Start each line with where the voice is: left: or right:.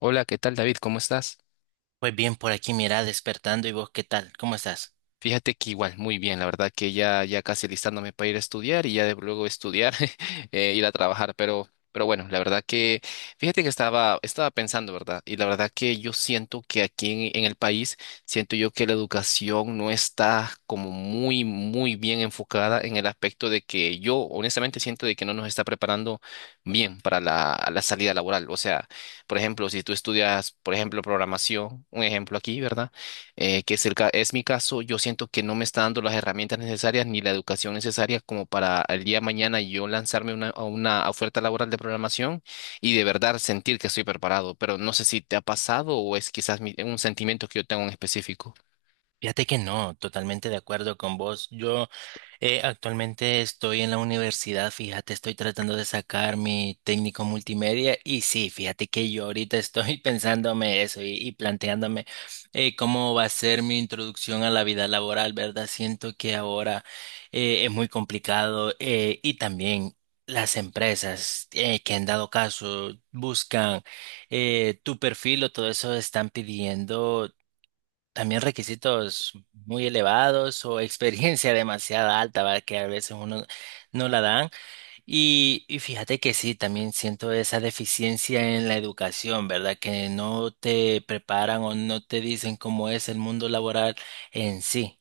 left: Hola, ¿qué tal, David? ¿Cómo estás?
right: Pues bien, por aquí mira, despertando y vos, ¿qué tal? ¿Cómo estás?
left: Fíjate que igual, muy bien, la verdad que ya casi listándome para ir a estudiar y ya de luego estudiar, ir a trabajar, pero bueno, la verdad que, fíjate que estaba pensando, ¿verdad? Y la verdad que yo siento que aquí en el país, siento yo que la educación no está como muy bien enfocada en el aspecto de que yo honestamente siento de que no nos está preparando bien para la salida laboral. O sea, por ejemplo, si tú estudias, por ejemplo, programación, un ejemplo aquí, ¿verdad? Que es, es mi caso, yo siento que no me está dando las herramientas necesarias ni la educación necesaria como para el día de mañana yo lanzarme a una oferta laboral de programación y de verdad sentir que estoy preparado, pero no sé si te ha pasado o es quizás un sentimiento que yo tengo en específico.
right: Fíjate que no, totalmente de acuerdo con vos. Yo Actualmente estoy en la universidad, fíjate, estoy tratando de sacar mi técnico multimedia y sí, fíjate que yo ahorita estoy pensándome eso y planteándome cómo va a ser mi introducción a la vida laboral, ¿verdad? Siento que ahora es muy complicado y también... Las empresas que han dado caso buscan tu perfil o todo eso están pidiendo también requisitos muy elevados o experiencia demasiada alta, ¿verdad? Que a veces uno no la dan. Y fíjate que sí, también siento esa deficiencia en la educación, ¿verdad? Que no te preparan o no te dicen cómo es el mundo laboral en sí.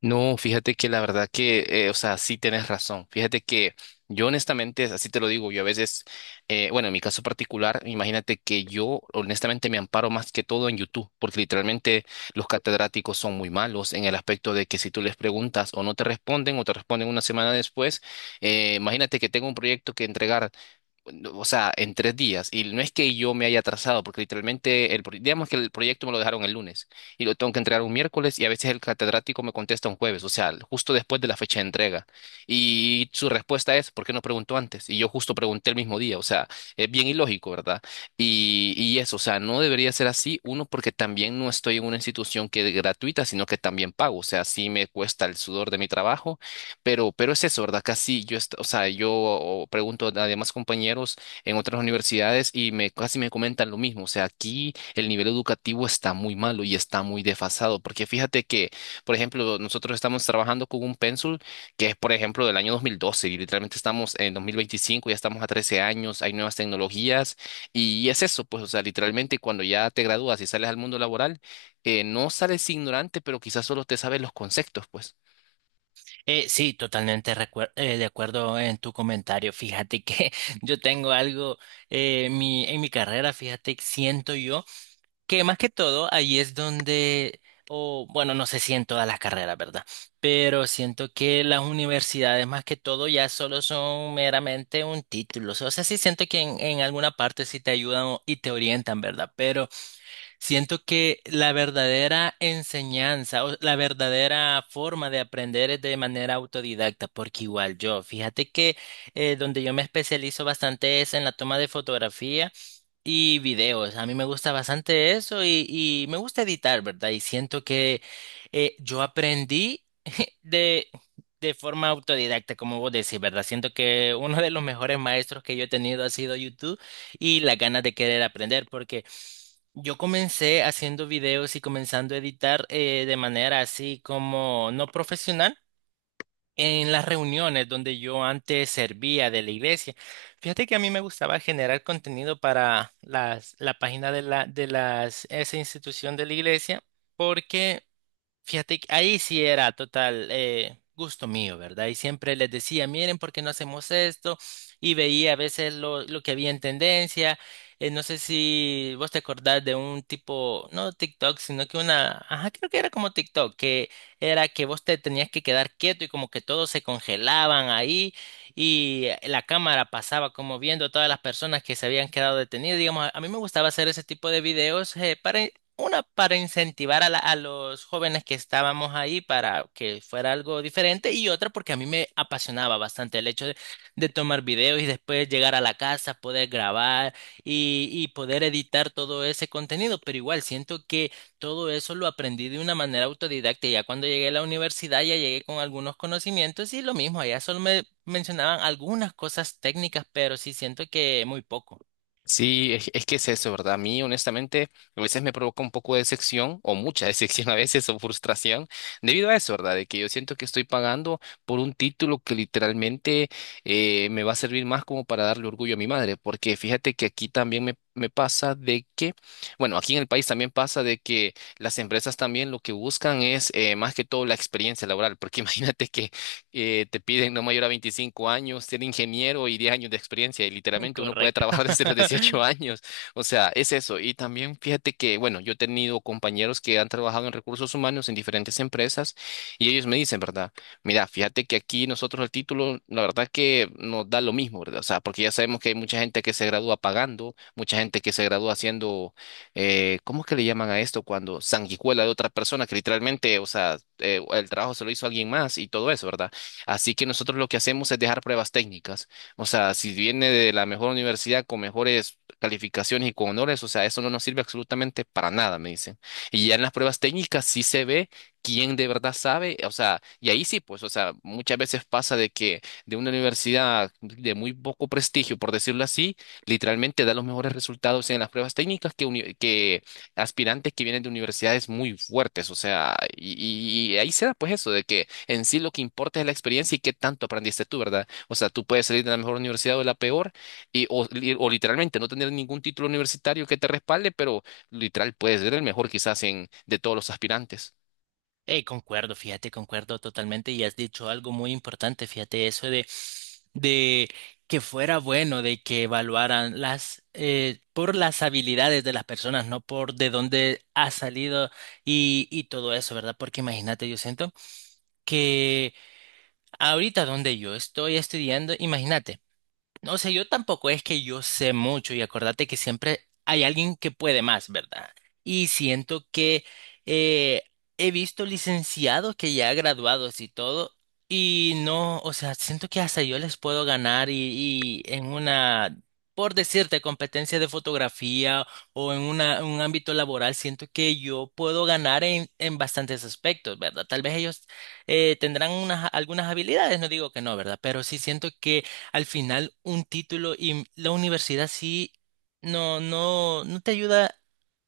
left: No, fíjate que la verdad que, o sea, sí tienes razón. Fíjate que yo honestamente, así te lo digo, yo a veces, bueno, en mi caso particular, imagínate que yo honestamente me amparo más que todo en YouTube, porque literalmente los catedráticos son muy malos en el aspecto de que si tú les preguntas o no te responden o te responden una semana después, imagínate que tengo un proyecto que entregar no, o sea, en tres días. Y no es que yo me haya atrasado, porque literalmente, digamos que el proyecto me lo dejaron el lunes y lo tengo que entregar un miércoles y a veces el catedrático me contesta un jueves, o sea, justo después de la fecha de entrega. Y su respuesta es, ¿por qué no preguntó antes? Y yo justo pregunté el mismo día, o sea, es bien ilógico, ¿verdad? Y eso, o sea, no debería ser así, uno, porque también no estoy en una institución que es gratuita, sino que también pago, o sea, sí me cuesta el sudor de mi trabajo, pero es eso, ¿verdad? Casi yo, o sea, yo pregunto a demás compañeros en otras universidades y me, casi me comentan lo mismo. O sea, aquí el nivel educativo está muy malo y está muy desfasado, porque fíjate que, por ejemplo, nosotros estamos trabajando con un pénsul que es, por ejemplo, del año 2012 y literalmente estamos en 2025, ya estamos a 13 años, hay nuevas tecnologías y es eso, pues, o sea, literalmente cuando ya te gradúas y sales al mundo laboral, no sales ignorante, pero quizás solo te sabes los conceptos, pues.
right: Sí, totalmente de acuerdo en tu comentario. Fíjate que yo tengo algo en mi carrera, fíjate, siento yo. Que más que todo, ahí es donde, o bueno, no sé si en todas las carreras, ¿verdad? Pero siento que las universidades más que todo ya solo son meramente un título. O sea, sí siento que en alguna parte sí te ayudan y te orientan, ¿verdad? Pero siento que la verdadera enseñanza o la verdadera forma de aprender es de manera autodidacta, porque igual yo, fíjate que donde yo me especializo bastante es en la toma de fotografía. Y videos, a mí me gusta bastante eso y me gusta editar, ¿verdad? Y siento que yo aprendí de, de forma autodidacta, como vos decís, ¿verdad? Siento que uno de los mejores maestros que yo he tenido ha sido YouTube y las ganas de querer aprender, porque yo comencé haciendo videos y comenzando a editar de manera así como no profesional. En las reuniones donde yo antes servía de la iglesia, fíjate que a mí me gustaba generar contenido para la página de esa institución de la iglesia, porque fíjate que ahí sí era total gusto mío, ¿verdad? Y siempre les decía, miren, ¿por qué no hacemos esto? Y veía a veces lo que había en tendencia. No sé si vos te acordás de un tipo, no TikTok, sino que una, ajá, creo que era como TikTok, que era que vos te tenías que quedar quieto y como que todos se congelaban ahí y la cámara pasaba como viendo a todas las personas que se habían quedado detenidas. Digamos, a mí me gustaba hacer ese tipo de videos para una, para incentivar a los jóvenes que estábamos ahí para que fuera algo diferente y otra porque a mí me apasionaba bastante el hecho de tomar videos y después llegar a la casa, poder grabar y poder editar todo ese contenido. Pero igual siento que todo eso lo aprendí de una manera autodidacta. Ya cuando llegué a la universidad ya llegué con algunos conocimientos y lo mismo, allá solo me mencionaban algunas cosas técnicas, pero sí siento que muy poco.
left: Sí, es que es eso, ¿verdad? A mí, honestamente, a veces me provoca un poco de decepción, o mucha decepción a veces, o frustración, debido a eso, ¿verdad? De que yo siento que estoy pagando por un título que literalmente me va a servir más como para darle orgullo a mi madre, porque fíjate que aquí también me pasa de que, bueno, aquí en el país también pasa de que las empresas también lo que buscan es más que todo la experiencia laboral, porque imagínate que te piden no mayor a 25 años, ser ingeniero y 10 años de experiencia, y literalmente uno puede
right: Correcto.
left: trabajar desde los 18 años. O sea, es eso. Y también fíjate que, bueno, yo he tenido compañeros que han trabajado en recursos humanos en diferentes empresas y ellos me dicen, ¿verdad? Mira, fíjate que aquí nosotros el título, la verdad que nos da lo mismo, ¿verdad? O sea, porque ya sabemos que hay mucha gente que se gradúa pagando, mucha gente que se gradúa haciendo, ¿cómo es que le llaman a esto? Cuando sanguijuela de otra persona, que literalmente, o sea, el trabajo se lo hizo alguien más y todo eso, ¿verdad? Así que nosotros lo que hacemos es dejar pruebas técnicas. O sea, si viene de la mejor universidad con mejores calificaciones y con honores, o sea, eso no nos sirve absolutamente para nada, me dicen. Y ya en las pruebas técnicas sí se ve quién de verdad sabe, o sea, y ahí sí, pues, o sea, muchas veces pasa de que de una universidad de muy poco prestigio, por decirlo así, literalmente da los mejores resultados en las pruebas técnicas que, que aspirantes que vienen de universidades muy fuertes, o sea, y ahí se da pues eso de que en sí lo que importa es la experiencia y qué tanto aprendiste tú, ¿verdad? O sea, tú puedes salir de la mejor universidad o de la peor y, o, o literalmente no tener ningún título universitario que te respalde, pero literal puedes ser el mejor quizás en, de todos los aspirantes.
right: Concuerdo, fíjate, concuerdo totalmente y has dicho algo muy importante, fíjate, eso de que fuera bueno, de que evaluaran por las habilidades de las personas, no por de dónde ha salido y todo eso, ¿verdad? Porque imagínate, yo siento que ahorita donde yo estoy estudiando, imagínate. No sé, yo tampoco es que yo sé mucho y acordate que siempre hay alguien que puede más, ¿verdad? Y siento que eh, he visto licenciados que ya graduados y todo, y no, o sea, siento que hasta yo les puedo ganar y en una, por decirte, competencia de fotografía o en una, un ámbito laboral, siento que yo puedo ganar en bastantes aspectos, ¿verdad? Tal vez ellos tendrán unas, algunas habilidades, no digo que no, ¿verdad? Pero sí siento que al final un título y la universidad sí no te ayuda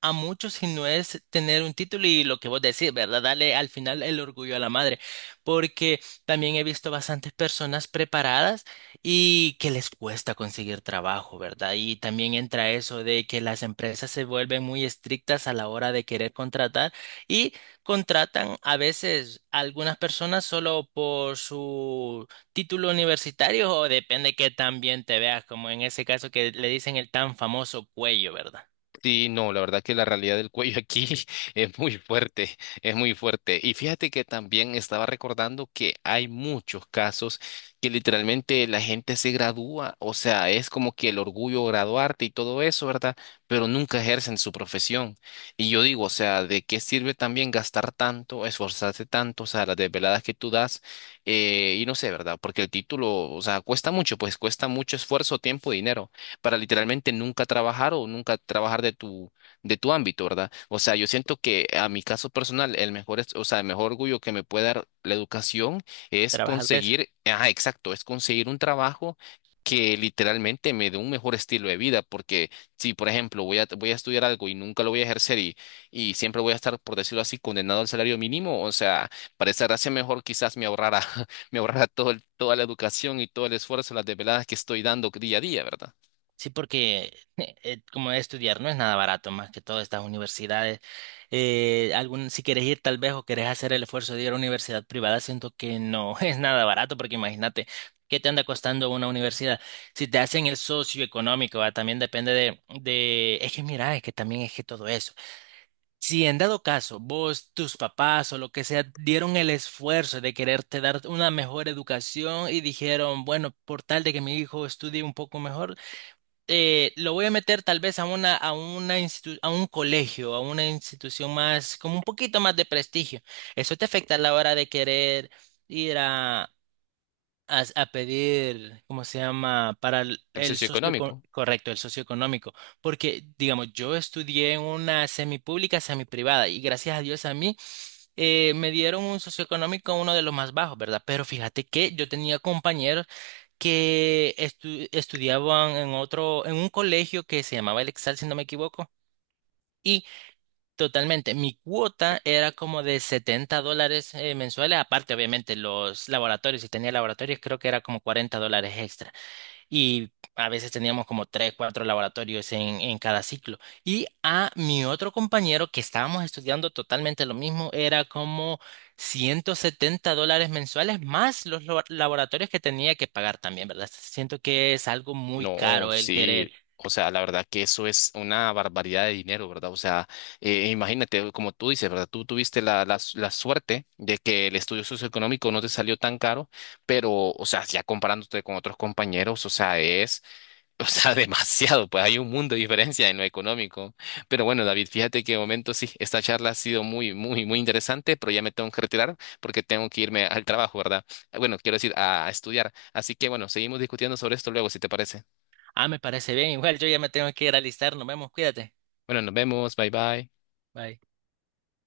right: a mucho si no es tener un título y lo que vos decís, ¿verdad? Dale al final el orgullo a la madre, porque también he visto bastantes personas preparadas y que les cuesta conseguir trabajo, ¿verdad? Y también entra eso de que las empresas se vuelven muy estrictas a la hora de querer contratar y contratan a veces a algunas personas solo por su título universitario o depende que tan bien te veas, como en ese caso que le dicen el tan famoso cuello, ¿verdad?
left: Sí, no, la verdad que la realidad del cuello aquí es muy fuerte, es muy fuerte. Y fíjate que también estaba recordando que hay muchos casos que literalmente la gente se gradúa, o sea, es como que el orgullo graduarte y todo eso, ¿verdad? Pero nunca ejercen su profesión. Y yo digo, o sea, ¿de qué sirve también gastar tanto, esforzarse tanto, o sea, las desveladas que tú das? Y no sé, ¿verdad? Porque el título, o sea, cuesta mucho, pues cuesta mucho esfuerzo, tiempo, dinero para literalmente nunca trabajar o nunca trabajar de de tu ámbito, ¿verdad? O sea, yo siento que a mi caso personal, el mejor, o sea, el mejor orgullo que me puede dar la educación es
right: Trabajar de eso.
left: conseguir, ajá, exacto, es conseguir un trabajo que literalmente me dé un mejor estilo de vida, porque si, por ejemplo, voy a estudiar algo y nunca lo voy a ejercer y siempre voy a estar, por decirlo así, condenado al salario mínimo, o sea, para esa gracia mejor quizás me ahorrara, me ahorrara toda la educación y todo el esfuerzo, las desveladas que estoy dando día a día, ¿verdad?
right: Sí, porque como estudiar no es nada barato, más que todas estas universidades. Si quieres ir tal vez o quieres hacer el esfuerzo de ir a una universidad privada, siento que no es nada barato, porque imagínate, ¿qué te anda costando una universidad? Si te hacen el socioeconómico, ¿va? También depende de, es que mira, es que también es que todo eso. Si en dado caso vos, tus papás o lo que sea dieron el esfuerzo de quererte dar una mejor educación y dijeron, bueno, por tal de que mi hijo estudie un poco mejor, lo voy a meter tal vez a una, a un colegio, a una institución más, como un poquito más de prestigio. Eso te afecta a la hora de querer ir a pedir, ¿cómo se llama? Para
left: El
right: el
left: socioeconómico.
right: correcto, el socioeconómico. Porque, digamos, yo estudié en una semipública, semiprivada, y gracias a Dios a mí me dieron un socioeconómico uno de los más bajos, ¿verdad? Pero fíjate que yo tenía compañeros que estudiaban en otro, en un colegio que se llamaba El Exal, si no me equivoco. Totalmente. Mi cuota era como de 70 dólares mensuales, aparte obviamente los laboratorios, si tenía laboratorios creo que era como 40 dólares extra. Y a veces teníamos como 3, 4 laboratorios en cada ciclo. Y a mi otro compañero que estábamos estudiando totalmente lo mismo, era como 170 dólares mensuales más los laboratorios que tenía que pagar también, ¿verdad? Siento que es algo muy
left: No,
right: caro el
left: sí.
right: querer.
left: O sea, la verdad que eso es una barbaridad de dinero, ¿verdad? O sea, imagínate, como tú dices, ¿verdad? Tú tuviste la suerte de que el estudio socioeconómico no te salió tan caro, pero, o sea, ya comparándote con otros compañeros, o sea, es... O sea, demasiado, pues hay un mundo de diferencia en lo económico. Pero bueno, David, fíjate que de momento sí, esta charla ha sido muy, muy, muy interesante, pero ya me tengo que retirar porque tengo que irme al trabajo, ¿verdad? Bueno, quiero decir, a estudiar. Así que bueno, seguimos discutiendo sobre esto luego, si te parece.
right: Ah, me parece bien, igual yo ya me tengo que ir a alistar, nos vemos, cuídate.
left: Bueno, nos vemos, bye bye.
right: Bye.